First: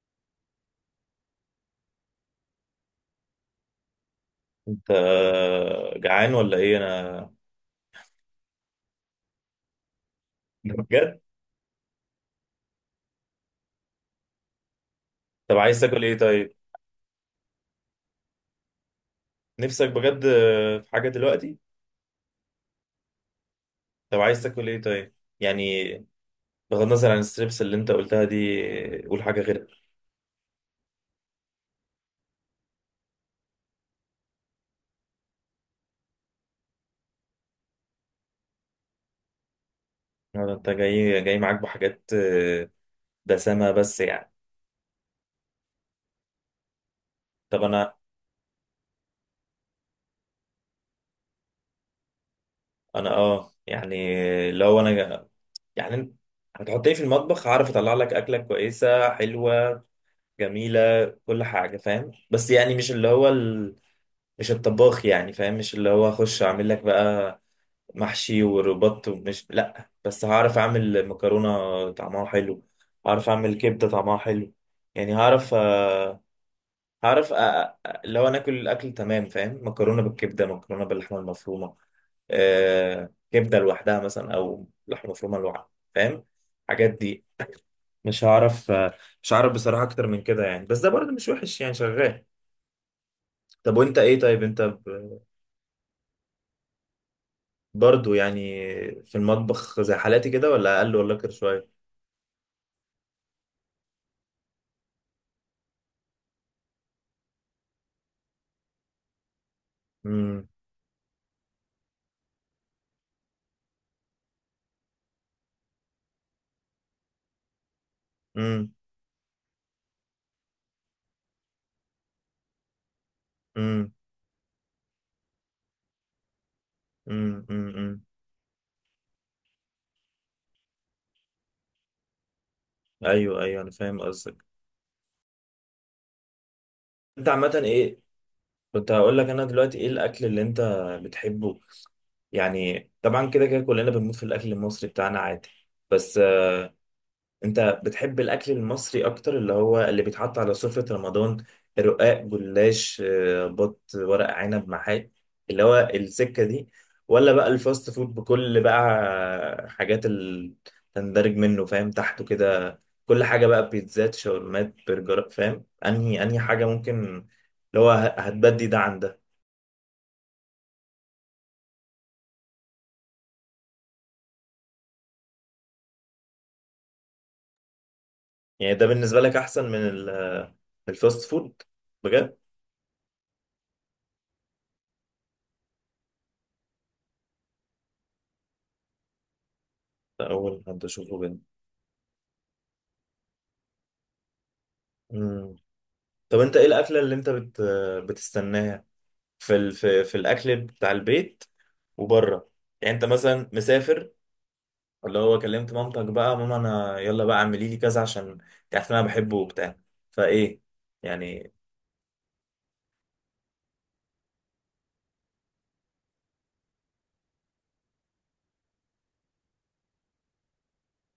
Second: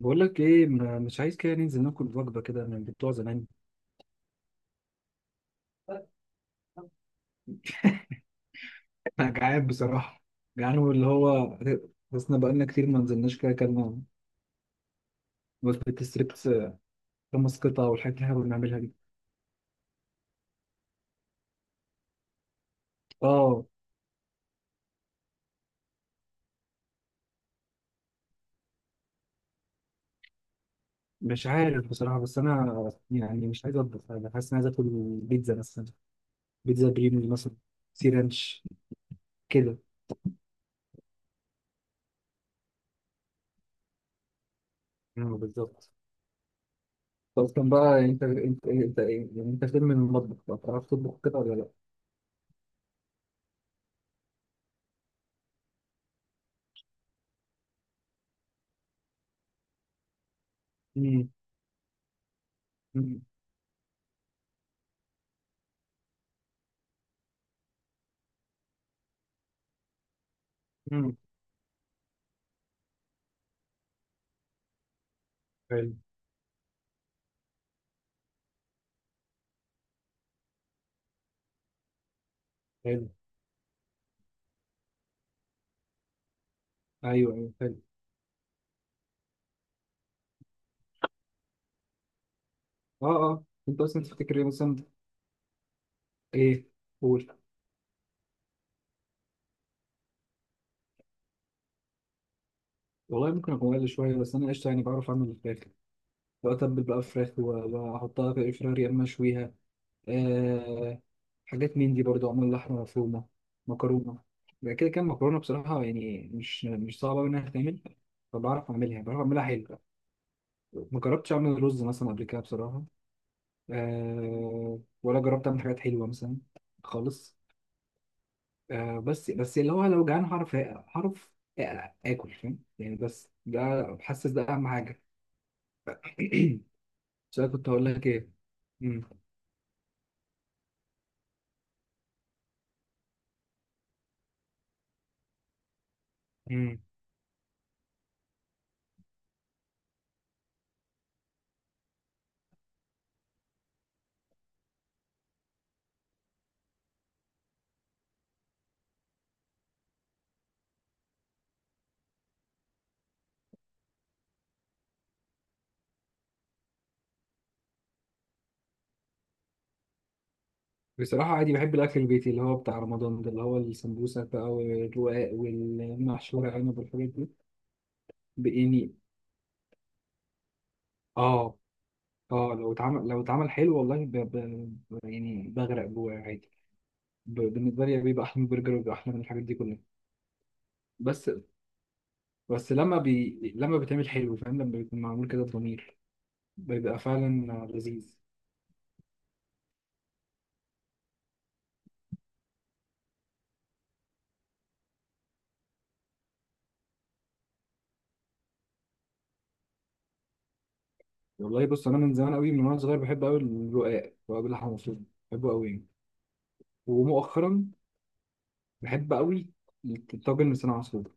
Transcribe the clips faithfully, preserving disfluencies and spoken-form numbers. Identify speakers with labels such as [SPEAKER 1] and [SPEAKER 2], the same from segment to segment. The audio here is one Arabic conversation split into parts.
[SPEAKER 1] بقول لك ايه، ما- مش عايز كده ننزل ناكل وجبه كده من بتوع زمان.
[SPEAKER 2] انت جعان ولا ايه؟ انا
[SPEAKER 1] انا جعان بصراحه. جعان واللي
[SPEAKER 2] بجد.
[SPEAKER 1] هو. حسنا، بقالنا كتير ما نزلناش كده اكلنا.
[SPEAKER 2] طب عايز
[SPEAKER 1] وجبه
[SPEAKER 2] تاكل ايه
[SPEAKER 1] الستريبس
[SPEAKER 2] طيب؟
[SPEAKER 1] آه، خمس قطع والحاجات اللي احنا كنا بنعملها دي.
[SPEAKER 2] نفسك بجد في حاجه دلوقتي؟
[SPEAKER 1] اه،
[SPEAKER 2] طب عايز تاكل ايه طيب؟ يعني بغض النظر عن الستريبس اللي انت قلتها دي، قول حاجه غيرها.
[SPEAKER 1] مش عارف بصراحه. بس انا يعني مش عايز اطبخ، انا حاسس اني عايز اكل. بيتزا مثلا. بيتزا بريمي مثلا. سي رانش. كده.
[SPEAKER 2] ولا انت جاي جاي معاك بحاجات اه، دسمه بس يعني.
[SPEAKER 1] اه، بالظبط. طب
[SPEAKER 2] طب
[SPEAKER 1] اصلا
[SPEAKER 2] انا
[SPEAKER 1] بقى، انت انت انت إيه؟ يعني انت فين من المطبخ بقى؟ بتعرف تطبخ كده ولا لا؟
[SPEAKER 2] انا اه يعني لو انا، يعني انت هتحط ايه في المطبخ؟ هعرف اطلع لك اكله كويسه حلوه جميله،
[SPEAKER 1] امم.
[SPEAKER 2] كل حاجه فاهم، بس يعني مش اللي هو مش الطباخ يعني، فاهم؟ مش اللي هو اخش اعمل لك بقى محشي وربط ومش لا، بس هعرف اعمل
[SPEAKER 1] امم.
[SPEAKER 2] مكرونة طعمها حلو، هعرف اعمل كبدة طعمها حلو. يعني هعرف
[SPEAKER 1] حلو.
[SPEAKER 2] آه، هعرف آه، آه، اللي هو ناكل الاكل تمام، فاهم؟ مكرونة بالكبدة، مكرونة باللحمة المفرومة،
[SPEAKER 1] حلو.
[SPEAKER 2] آه، كبدة لوحدها مثلا او لحمة مفرومة لوحدها، فاهم الحاجات دي؟
[SPEAKER 1] ايوه، ايوه، حلو.
[SPEAKER 2] مش هعرف آه، مش هعرف بصراحة اكتر من كده يعني، بس ده برضه مش وحش يعني، شغال.
[SPEAKER 1] اه، اه.
[SPEAKER 2] طب
[SPEAKER 1] انت
[SPEAKER 2] وانت
[SPEAKER 1] اصلا
[SPEAKER 2] ايه
[SPEAKER 1] تفتكر
[SPEAKER 2] طيب؟
[SPEAKER 1] ايه
[SPEAKER 2] انت
[SPEAKER 1] مثلا؟ ايه؟ قول.
[SPEAKER 2] برضو يعني في المطبخ زي حالاتي كده، ولا اقل، ولا اكتر شويه؟
[SPEAKER 1] والله ممكن اكون اقل شويه، بس انا قشطه يعني، بعرف اعمل الفراخ. بتبل بقى فراخ و- واحطها في الفراخ، يا اما اشويها.
[SPEAKER 2] امم.
[SPEAKER 1] آه. حاجات من دي برضو، اعمل لحمه مفرومه، مكرونه. بقى كده، كان مكرونه بصراحه يعني، مش مش صعبه أوي انها تتعمل. فبعرف
[SPEAKER 2] امم.
[SPEAKER 1] اعملها، بعرف اعملها حلو. ما جربتش اعمل رز مثلا قبل كده بصراحه.
[SPEAKER 2] امم.
[SPEAKER 1] آه ولا جربت اعمل حاجات حلوه مثلا، خالص.
[SPEAKER 2] امم. امم.
[SPEAKER 1] آه بس بس اللي هو لو جعان، هعرف هعرف آ- اكل، فاهم يعني، بس
[SPEAKER 2] ايوه
[SPEAKER 1] ده.
[SPEAKER 2] ايوه، انا فاهم
[SPEAKER 1] حاسس ده
[SPEAKER 2] قصدك.
[SPEAKER 1] اهم حاجه.
[SPEAKER 2] انت
[SPEAKER 1] بس انا
[SPEAKER 2] عامه
[SPEAKER 1] كنت هقول
[SPEAKER 2] ايه؟
[SPEAKER 1] لك ايه.
[SPEAKER 2] كنت
[SPEAKER 1] مم.
[SPEAKER 2] هقول لك انا دلوقتي ايه الاكل اللي انت بتحبه؟ يعني طبعا كده كده كلنا بنموت في الاكل المصري بتاعنا عادي، بس
[SPEAKER 1] مم.
[SPEAKER 2] انت بتحب الاكل المصري اكتر، اللي هو اللي بيتحط على سفرة رمضان؟ رقاق، جلاش، آه، بط، ورق عنب، محاشي، اللي هو السكة دي؟ ولا بقى الفاست فود بكل بقى حاجات اللي تندرج منه، فاهم تحته كده؟ كل حاجة بقى، بيتزات، شاورمات، برجر، فاهم؟ انهي انهي حاجة ممكن اللي هو ه- هتبدي ده عن ده؟
[SPEAKER 1] بصراحه عادي بحب الاكل البيتي، اللي هو بتاع رمضان ده، اللي هو السمبوسه بقى والرقاق والمحشوره عنب والحاجات دي، ب-
[SPEAKER 2] يعني ده
[SPEAKER 1] يعني.
[SPEAKER 2] بالنسبة لك احسن من ال- الفاست
[SPEAKER 1] اه،
[SPEAKER 2] فود؟ بجد؟
[SPEAKER 1] اه، لو اتعمل لو اتعمل حلو، والله ب... ب... ب- يعني بغرق جواه عادي. ب... بالنسبه لي بيبقى احلى من البرجر، وبيبقى احلى من الحاجات دي كلها.
[SPEAKER 2] ده اول حد اشوفه
[SPEAKER 1] بس.
[SPEAKER 2] بجد.
[SPEAKER 1] بس لما بي... لما بيتعمل حلو، فاهم، لما بيكون معمول كده
[SPEAKER 2] مم.
[SPEAKER 1] بضمير.
[SPEAKER 2] طب انت ايه الاكله
[SPEAKER 1] بيبقى
[SPEAKER 2] اللي انت بت...
[SPEAKER 1] فعلا لذيذ.
[SPEAKER 2] بتستناها في ال... في... في الاكل بتاع البيت وبره؟ يعني انت مثلا مسافر، اللي هو كلمت مامتك بقى، ماما انا يلا بقى اعملي لي كذا عشان انت عارف ان انا بحبه وبتاع، فايه يعني؟
[SPEAKER 1] والله بص، انا من زمان قوي، من وانا صغير بحب قوي الرقاق، رقاق باللحمه المفرومه، بحبه قوي يعني. ومؤخرا بحب قوي الطاجن لسان عصفور.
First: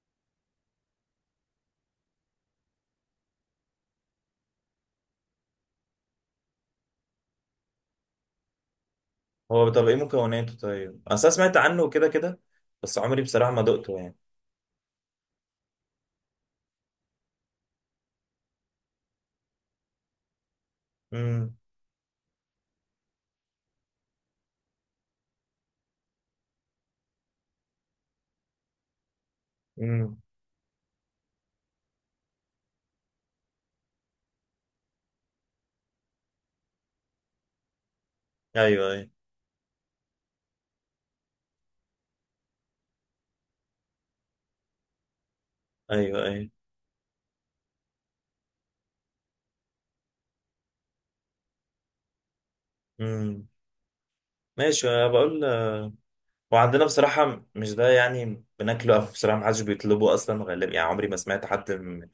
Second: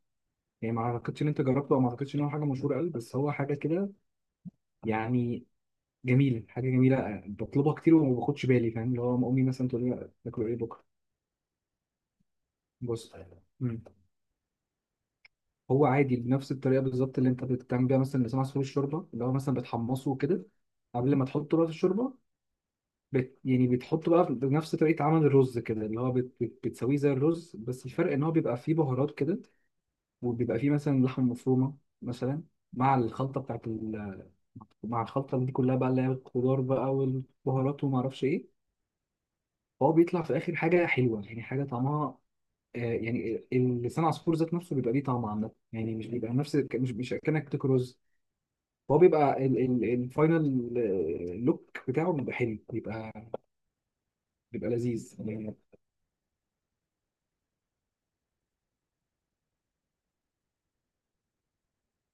[SPEAKER 1] يعني ما اعتقدش ان انت جربته، او ما اعتقدش ان هو حاجه مشهوره قوي، بس هو حاجه كده، يعني جميله، حاجه جميله، بطلبها كتير، وما باخدش بالي، فاهم، اللي هو أما امي مثلا
[SPEAKER 2] هو
[SPEAKER 1] تقول
[SPEAKER 2] طب ايه
[SPEAKER 1] لي تاكلوا ايه
[SPEAKER 2] مكوناته
[SPEAKER 1] بكره.
[SPEAKER 2] طيب؟ اصل انا سمعت عنه كده كده، بس
[SPEAKER 1] بص.
[SPEAKER 2] عمري بصراحه ما
[SPEAKER 1] مم.
[SPEAKER 2] دقته يعني.
[SPEAKER 1] هو عادي بنفس الطريقه بالظبط اللي انت بتعمل بيها مثلا لسان عصفور الشوربه، اللي هو مثلا بتحمصه كده قبل ما
[SPEAKER 2] امم.
[SPEAKER 1] تحطه بقى في الشوربه. بت يعني بتحطه بقى بنفس طريقة عمل الرز كده، اللي هو بت بت بتسويه زي الرز، بس الفرق ان هو بيبقى فيه بهارات كده،
[SPEAKER 2] امم.
[SPEAKER 1] وبيبقى فيه مثلا لحم مفرومة، مثلا، مع الخلطة بتاعت ال مع الخلطة دي كلها بقى، اللي هي الخضار بقى والبهارات وما اعرفش ايه.
[SPEAKER 2] ايوه ايوه
[SPEAKER 1] فهو بيطلع في الاخر حاجة حلوة، يعني حاجة طعمها، آه يعني لسان عصفور ذات نفسه بيبقى ليه طعم عامة، يعني مش
[SPEAKER 2] ايوه
[SPEAKER 1] بيبقى
[SPEAKER 2] ايوه.
[SPEAKER 1] نفس، مش مش كأنك بتاكل رز. هو بيبقى ال- ال- الفاينل لوك بتاعه، بيبقى حلو، بيبقى
[SPEAKER 2] امم.
[SPEAKER 1] بيبقى
[SPEAKER 2] ماشي، انا
[SPEAKER 1] لذيذ
[SPEAKER 2] بقول.
[SPEAKER 1] يعني.
[SPEAKER 2] وعندنا بصراحة مش ده يعني بناكله، أو بصراحة محدش بيطلبه أصلا غالبا، يعني عمري ما سمعت حد من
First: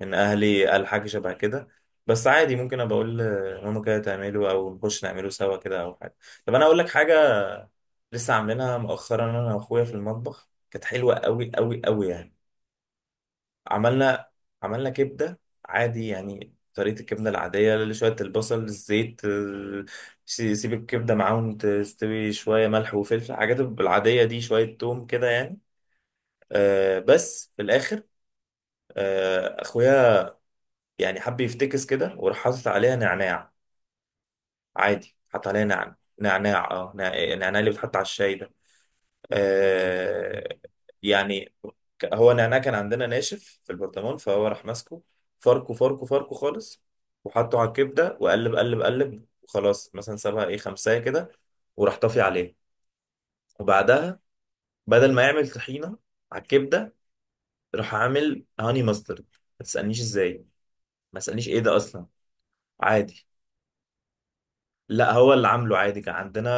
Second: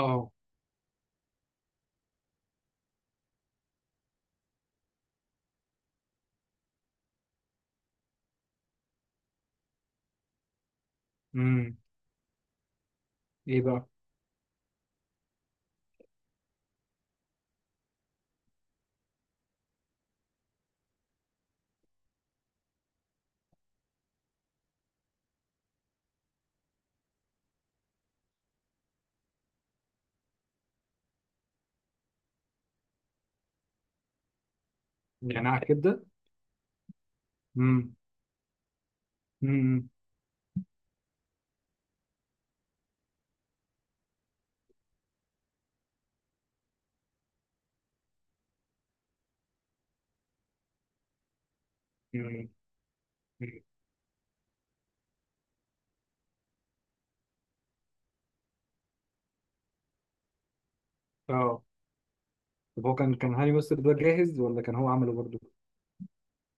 [SPEAKER 2] من أهلي قال حاجة شبه كده. بس عادي، ممكن أبقى أقول لماما كده تعمله، أو نخش نعمله سوا كده، أو حاجة. طب أنا أقول لك حاجة؟ لسه عاملينها مؤخرا أنا وأخويا في المطبخ، كانت حلوة أوي
[SPEAKER 1] آه.
[SPEAKER 2] أوي أوي يعني.
[SPEAKER 1] ايه بقى؟
[SPEAKER 2] عملنا عملنا كبدة عادي يعني، طريقة الكبدة العادية، اللي شوية البصل، الزيت، ال- سي- سيب الكبدة معاهم تستوي، شوية ملح وفلفل الحاجات العادية دي، شوية توم كده يعني. آه بس في الاخر، آه اخويا يعني حب يفتكس كده، وراح حاطط عليها نعناع. عادي، حط
[SPEAKER 1] نعناع
[SPEAKER 2] عليها نعناع،
[SPEAKER 1] كبده؟
[SPEAKER 2] نعناع، اه نع- نعناع اللي
[SPEAKER 1] امم.
[SPEAKER 2] بيتحط على الشاي ده.
[SPEAKER 1] امم.
[SPEAKER 2] آه يعني ك- هو نعناع كان عندنا ناشف في البرطمان، فهو راح ماسكه، فركه فركه فركه خالص، وحطه على الكبده، وقلب قلب قلب، وخلاص مثلا سابها ايه خمسه كده، وراح طافي
[SPEAKER 1] أمم.
[SPEAKER 2] عليه. وبعدها بدل ما يعمل طحينه على الكبده، راح عامل هاني ماسترد. ما تسألنيش ازاي، ما اسألنيش ايه
[SPEAKER 1] اه،
[SPEAKER 2] ده اصلا.
[SPEAKER 1] طب هو كان
[SPEAKER 2] عادي،
[SPEAKER 1] كان هاني مستر ده جاهز، ولا كان هو
[SPEAKER 2] لا
[SPEAKER 1] عمله
[SPEAKER 2] هو
[SPEAKER 1] برضه؟
[SPEAKER 2] اللي عامله عادي، كان عندنا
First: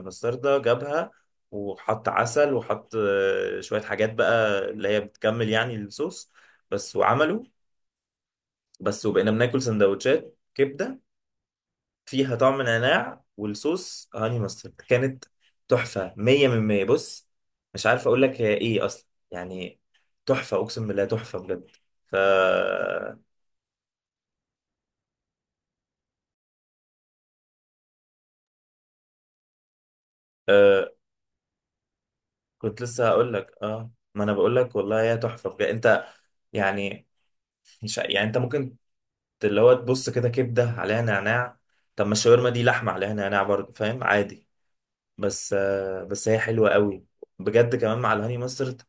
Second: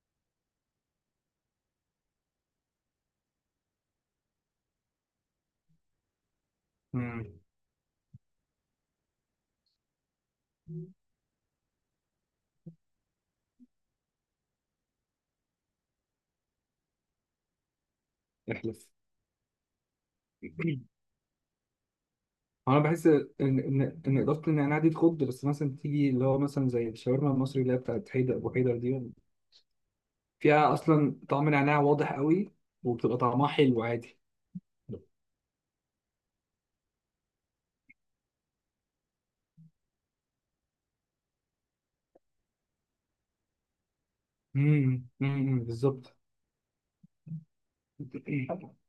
[SPEAKER 2] مستردة جابها، وحط عسل، وحط آه، شوية حاجات بقى اللي هي بتكمل يعني الصوص، بس
[SPEAKER 1] امم.
[SPEAKER 2] وعمله. بس وبقينا بناكل سندوتشات كبدة فيها طعم نعناع والصوص هاني مسترد، كانت تحفة، مية من مية. بص مش عارف اقول لك هي ايه
[SPEAKER 1] احلف.
[SPEAKER 2] اصلا يعني، تحفة اقسم بالله، تحفة بجد. ف
[SPEAKER 1] انا بحس ان ان ان اضافه النعناع دي تخض، بس مثلا تيجي اللي هو مثلا زي الشاورما المصري اللي هي بتاعت حيدر ابو حيدر دي، فيها
[SPEAKER 2] آه،
[SPEAKER 1] اصلا طعم نعناع واضح قوي.
[SPEAKER 2] كنت لسه
[SPEAKER 1] وبتبقى
[SPEAKER 2] هقول
[SPEAKER 1] طعمها
[SPEAKER 2] لك،
[SPEAKER 1] حلو
[SPEAKER 2] اه
[SPEAKER 1] عادي.
[SPEAKER 2] ما انا بقول لك والله هي تحفه بجد انت يعني. مش يعني انت ممكن ت- اللي هو تبص كده كبده عليها نعناع؟ طب ما الشاورما دي لحمه عليها نعناع برضه، فاهم؟ عادي.
[SPEAKER 1] امم،
[SPEAKER 2] بس
[SPEAKER 1] أمم،
[SPEAKER 2] آه
[SPEAKER 1] بالظبط.
[SPEAKER 2] بس هي حلوه قوي بجد، كمان مع الهاني مسترد،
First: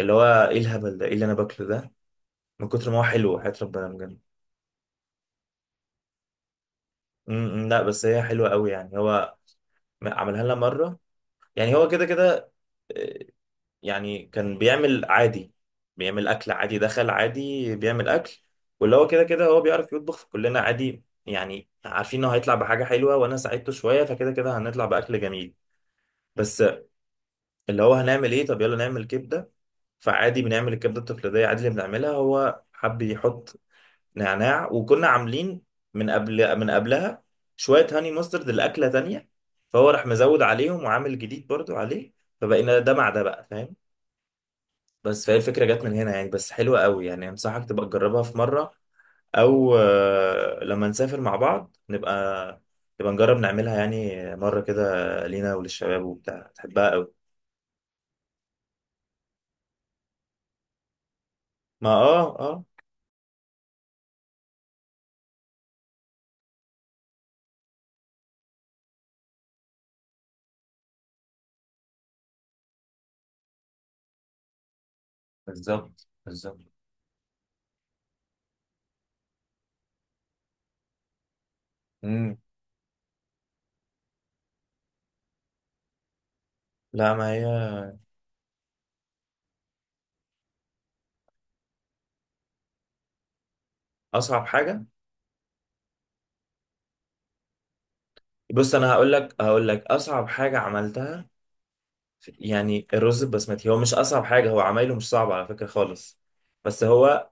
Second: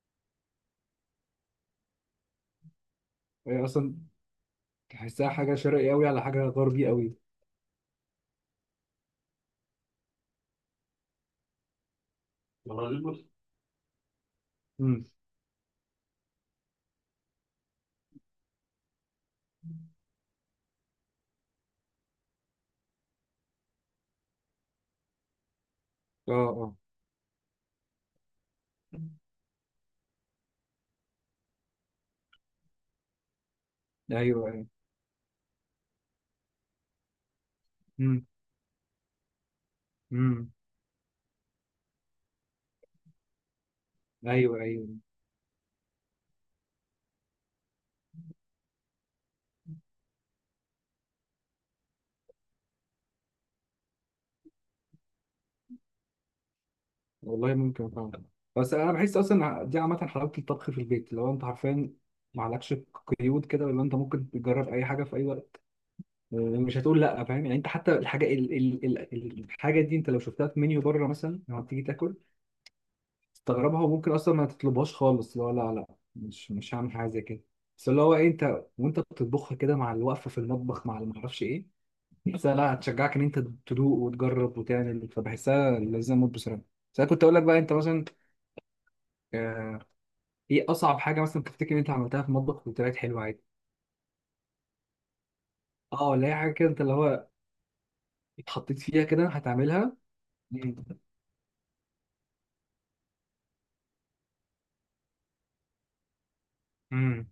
[SPEAKER 2] اللي هو ايه الهبل ده؟ ايه اللي انا باكله ده من كتر ما هو حلو، حياة
[SPEAKER 1] هي
[SPEAKER 2] ربنا
[SPEAKER 1] اصلا
[SPEAKER 2] بجد.
[SPEAKER 1] تحسها حاجه شرقي قوي على حاجه غربي قوي.
[SPEAKER 2] أمم، لا بس هي حلوه قوي يعني. هو م- عملها لنا مره يعني، هو كده كده يعني كان
[SPEAKER 1] امم.
[SPEAKER 2] بيعمل عادي، بيعمل اكل عادي، دخل عادي بيعمل اكل، واللي هو كده كده هو بيعرف يطبخ، فكلنا عادي يعني عارفين انه هيطلع بحاجه حلوه، وانا ساعدته شويه، فكده كده هنطلع باكل جميل.
[SPEAKER 1] اه،
[SPEAKER 2] بس
[SPEAKER 1] اه.
[SPEAKER 2] اللي هو هنعمل ايه طب؟ يلا نعمل كبده. فعادي بنعمل الكبده التقليديه، عادي اللي بنعملها، هو حب يحط
[SPEAKER 1] ايوه، ايوه.
[SPEAKER 2] نعناع، وكنا عاملين من قبل من قبلها شويه هاني
[SPEAKER 1] امم،
[SPEAKER 2] مسترد الاكله تانية، فهو راح مزود
[SPEAKER 1] امم.
[SPEAKER 2] عليهم وعامل جديد برضو عليه، فبقينا ده مع ده بقى، فاهم؟
[SPEAKER 1] ايوه، ايوه.
[SPEAKER 2] بس فهي الفكرة جت من هنا يعني، بس حلوة قوي يعني، أنصحك تبقى تجربها في مرة، أو آه، لما نسافر مع بعض نبقى نبقى نجرب نعملها يعني مرة كده، لينا وللشباب وبتاع، تحبها قوي.
[SPEAKER 1] والله ممكن فعلا. بس انا بحس اصلا دي عامه، حلاوه الطبخ في البيت، لو انت
[SPEAKER 2] ما
[SPEAKER 1] حرفيا
[SPEAKER 2] اه
[SPEAKER 1] ما
[SPEAKER 2] اه
[SPEAKER 1] عليكش قيود كده، ولا انت ممكن تجرب اي حاجه في اي وقت. آه، مش هتقول لا، فاهم يعني، انت حتى الحاجه ال ال ال الحاجه دي، انت لو شفتها في منيو بره مثلا لما تيجي تاكل، تستغربها وممكن اصلا ما تطلبهاش خالص، لا، لا، لا.
[SPEAKER 2] بالظبط
[SPEAKER 1] مش
[SPEAKER 2] بالظبط.
[SPEAKER 1] مش هعمل حاجه زي كده. بس اللي هو إيه، انت وانت بتطبخها كده مع الوقفه في المطبخ، مع اللي ما اعرفش ايه،
[SPEAKER 2] امم.
[SPEAKER 1] بحسها لا، هتشجعك ان انت تدوق وتجرب وتعمل، فبحسها لازم اموت بصراحه. بس انا
[SPEAKER 2] لا
[SPEAKER 1] كنت
[SPEAKER 2] ما
[SPEAKER 1] اقول لك
[SPEAKER 2] هي
[SPEAKER 1] بقى، انت مثلا آه، ايه اصعب حاجه مثلا تفتكر ان انت عملتها في المطبخ وطلعت حلوه عادي؟
[SPEAKER 2] أصعب حاجة.
[SPEAKER 1] اه، ولا هي حاجه كده انت اللي هو،
[SPEAKER 2] بص
[SPEAKER 1] اتحطيت
[SPEAKER 2] أنا
[SPEAKER 1] فيها
[SPEAKER 2] هقول
[SPEAKER 1] كده
[SPEAKER 2] لك، هقول لك
[SPEAKER 1] هتعملها؟
[SPEAKER 2] أصعب حاجة عملتها في- يعني الرز البسمتي. هو مش أصعب حاجة، هو عمايله مش صعب على فكرة خالص، بس
[SPEAKER 1] امم.
[SPEAKER 2] هو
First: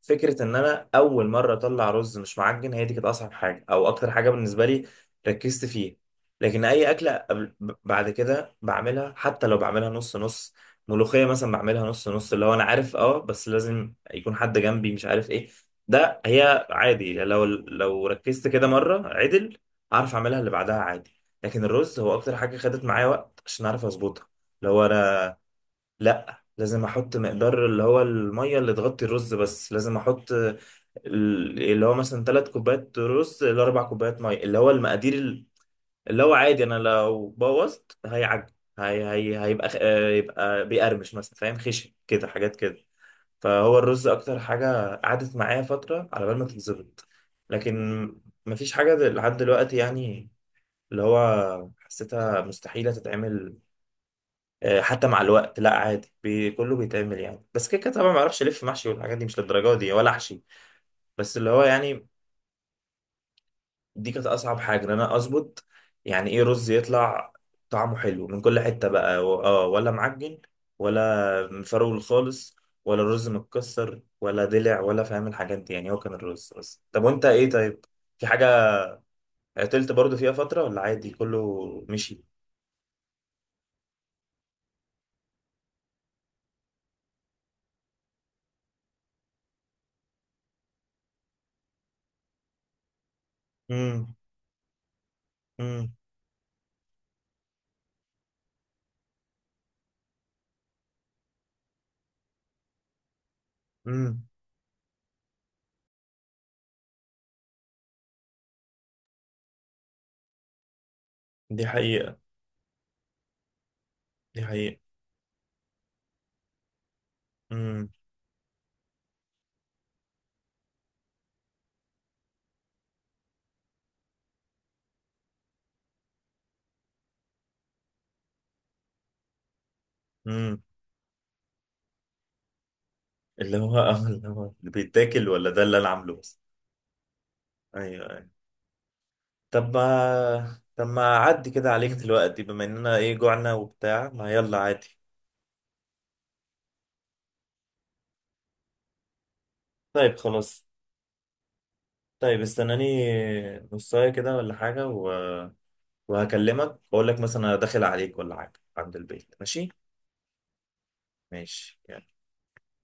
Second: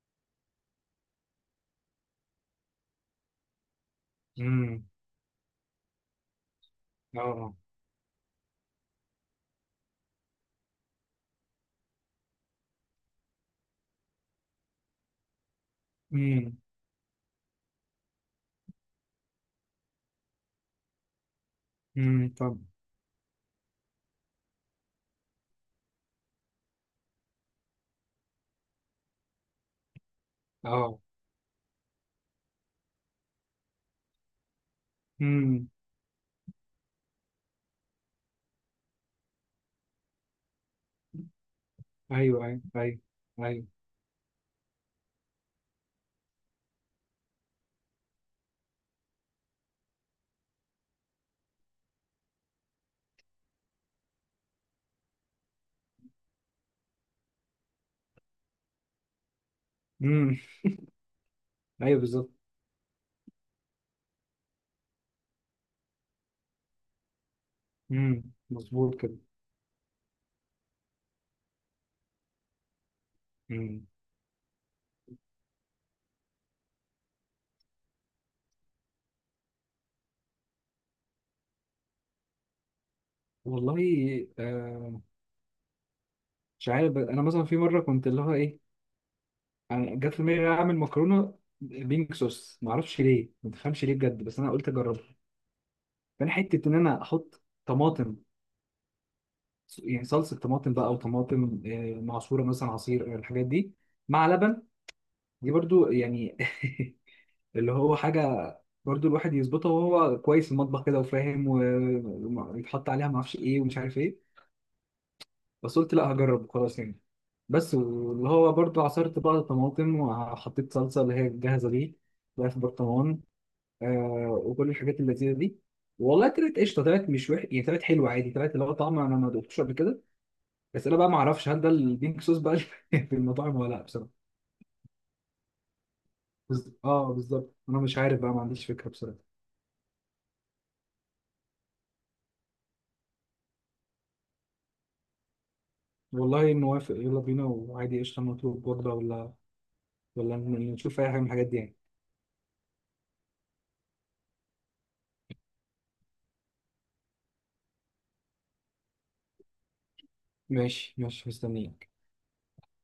[SPEAKER 2] فكره ان انا اول مره اطلع رز مش معجن، هي دي كانت اصعب حاجه او اكتر حاجه بالنسبه لي
[SPEAKER 1] امم.
[SPEAKER 2] ركزت فيها. لكن اي اكله
[SPEAKER 1] اه.
[SPEAKER 2] قبل- ب- بعد كده بعملها، حتى لو بعملها نص نص. ملوخيه مثلا بعملها نص نص اللي هو انا عارف، اه بس لازم يكون حد جنبي، مش عارف ايه، ده
[SPEAKER 1] امم.
[SPEAKER 2] هي عادي، لو لو ركزت كده مره عدل اعرف اعملها، اللي بعدها عادي. لكن الرز هو
[SPEAKER 1] امم.
[SPEAKER 2] اكتر حاجه
[SPEAKER 1] طب.
[SPEAKER 2] خدت معايا وقت عشان اعرف اظبطها. اللي هو انا لا لازم احط مقدار اللي هو الميه اللي تغطي الرز، بس لازم احط ال-
[SPEAKER 1] اه.
[SPEAKER 2] اللي هو مثلا ثلاث كوبايات رز لاربع كوبايات ميه، اللي هو المقادير ال-
[SPEAKER 1] امم.
[SPEAKER 2] اللي هو عادي، انا لو بوظت هيعج. هي هي هيبقى خ- آه، يبقى بيقرمش مثلا، فاهم خشن كده
[SPEAKER 1] ايوه،
[SPEAKER 2] حاجات
[SPEAKER 1] ايوه،
[SPEAKER 2] كده.
[SPEAKER 1] ايوه، ايوه.
[SPEAKER 2] فهو الرز اكتر حاجه قعدت معايا فتره على بال ما تتظبط. لكن مفيش حاجه دل- لحد دلوقتي يعني، اللي هو حسيتها مستحيله تتعمل، آه، حتى مع الوقت لا، عادي بي كله بيتعمل يعني، بس كده كده طبعا ما اعرفش الف محشي والحاجات دي مش للدرجه دي ولا
[SPEAKER 1] امم.
[SPEAKER 2] احشي، بس اللي هو
[SPEAKER 1] ايوه،
[SPEAKER 2] يعني
[SPEAKER 1] بالظبط.
[SPEAKER 2] دي كانت اصعب حاجه ان انا اظبط يعني ايه رز يطلع طعمه
[SPEAKER 1] امم.
[SPEAKER 2] حلو من كل حته
[SPEAKER 1] مظبوط كده.
[SPEAKER 2] بقى، و- اه ولا معجن، ولا مفرول خالص، ولا الرز
[SPEAKER 1] امم.
[SPEAKER 2] متكسر، ولا دلع، ولا فاهم الحاجات دي يعني، هو كان الرز بس. طب وانت ايه طيب؟ في حاجه عطلت برضو فيها فتره، ولا عادي كله مشي؟
[SPEAKER 1] والله، آه، مش عارف، انا مثلا في مره كنت اللي هو ايه، انا جت في دماغي اعمل مكرونه بينك صوص، ما اعرفش ليه، ما تفهمش ليه
[SPEAKER 2] امم.
[SPEAKER 1] بجد، بس انا قلت اجربها.
[SPEAKER 2] امم.
[SPEAKER 1] فانا حته ان انا احط طماطم، يعني صلصه طماطم بقى، او طماطم آه، معصوره مثلا، عصير آه، الحاجات دي، مع
[SPEAKER 2] امم.
[SPEAKER 1] لبن. دي برضو يعني. اللي هو حاجه، برضو الواحد يظبطها وهو كويس في المطبخ كده وفاهم،
[SPEAKER 2] دي حقيقه،
[SPEAKER 1] ويتحط عليها ما اعرفش ايه ومش عارف ايه.
[SPEAKER 2] دي حقيقه.
[SPEAKER 1] بس قلت لا، هجرب خلاص يعني. بس واللي هو برضو، عصرت بقى طماطم وحطيت صلصه اللي هي الجاهزه دي، بقى في برطمان، آه وكل الحاجات اللذيذه دي. والله طلعت قشطه، طلعت مش وحش يعني، طلعت حلوه عادي، طلعت اللي هو طعم انا ما دقتوش قبل كده.
[SPEAKER 2] امم.
[SPEAKER 1] بس انا بقى ما اعرفش، هل ده البينك صوص بقى اللي في المطاعم
[SPEAKER 2] اللي
[SPEAKER 1] ولا
[SPEAKER 2] هو
[SPEAKER 1] لا
[SPEAKER 2] اه
[SPEAKER 1] بصراحه؟
[SPEAKER 2] اللي هو اللي بيتاكل، ولا ده اللي انا عامله بس؟
[SPEAKER 1] بز... اه، بالظبط، انا مش
[SPEAKER 2] ايوه
[SPEAKER 1] عارف
[SPEAKER 2] ايوه.
[SPEAKER 1] بقى، ما عنديش فكره بصراحه.
[SPEAKER 2] طب ما طب ما اعدي كده عليك دلوقتي بما اننا ايه جوعنا وبتاع، ما يلا عادي.
[SPEAKER 1] والله موافق، يلا بينا، وعادي قشطه، نطلب وجبه ولا،
[SPEAKER 2] طيب
[SPEAKER 1] ولا
[SPEAKER 2] خلاص،
[SPEAKER 1] نشوف اي حاجه من الحاجات دي يعني؟
[SPEAKER 2] طيب استناني نصايه كده ولا حاجه و... وهكلمك واقول لك مثلا انا داخل عليك ولا حاجه عند البيت، ماشي؟
[SPEAKER 1] ماشي، ماشي، مستنيك.
[SPEAKER 2] ماشي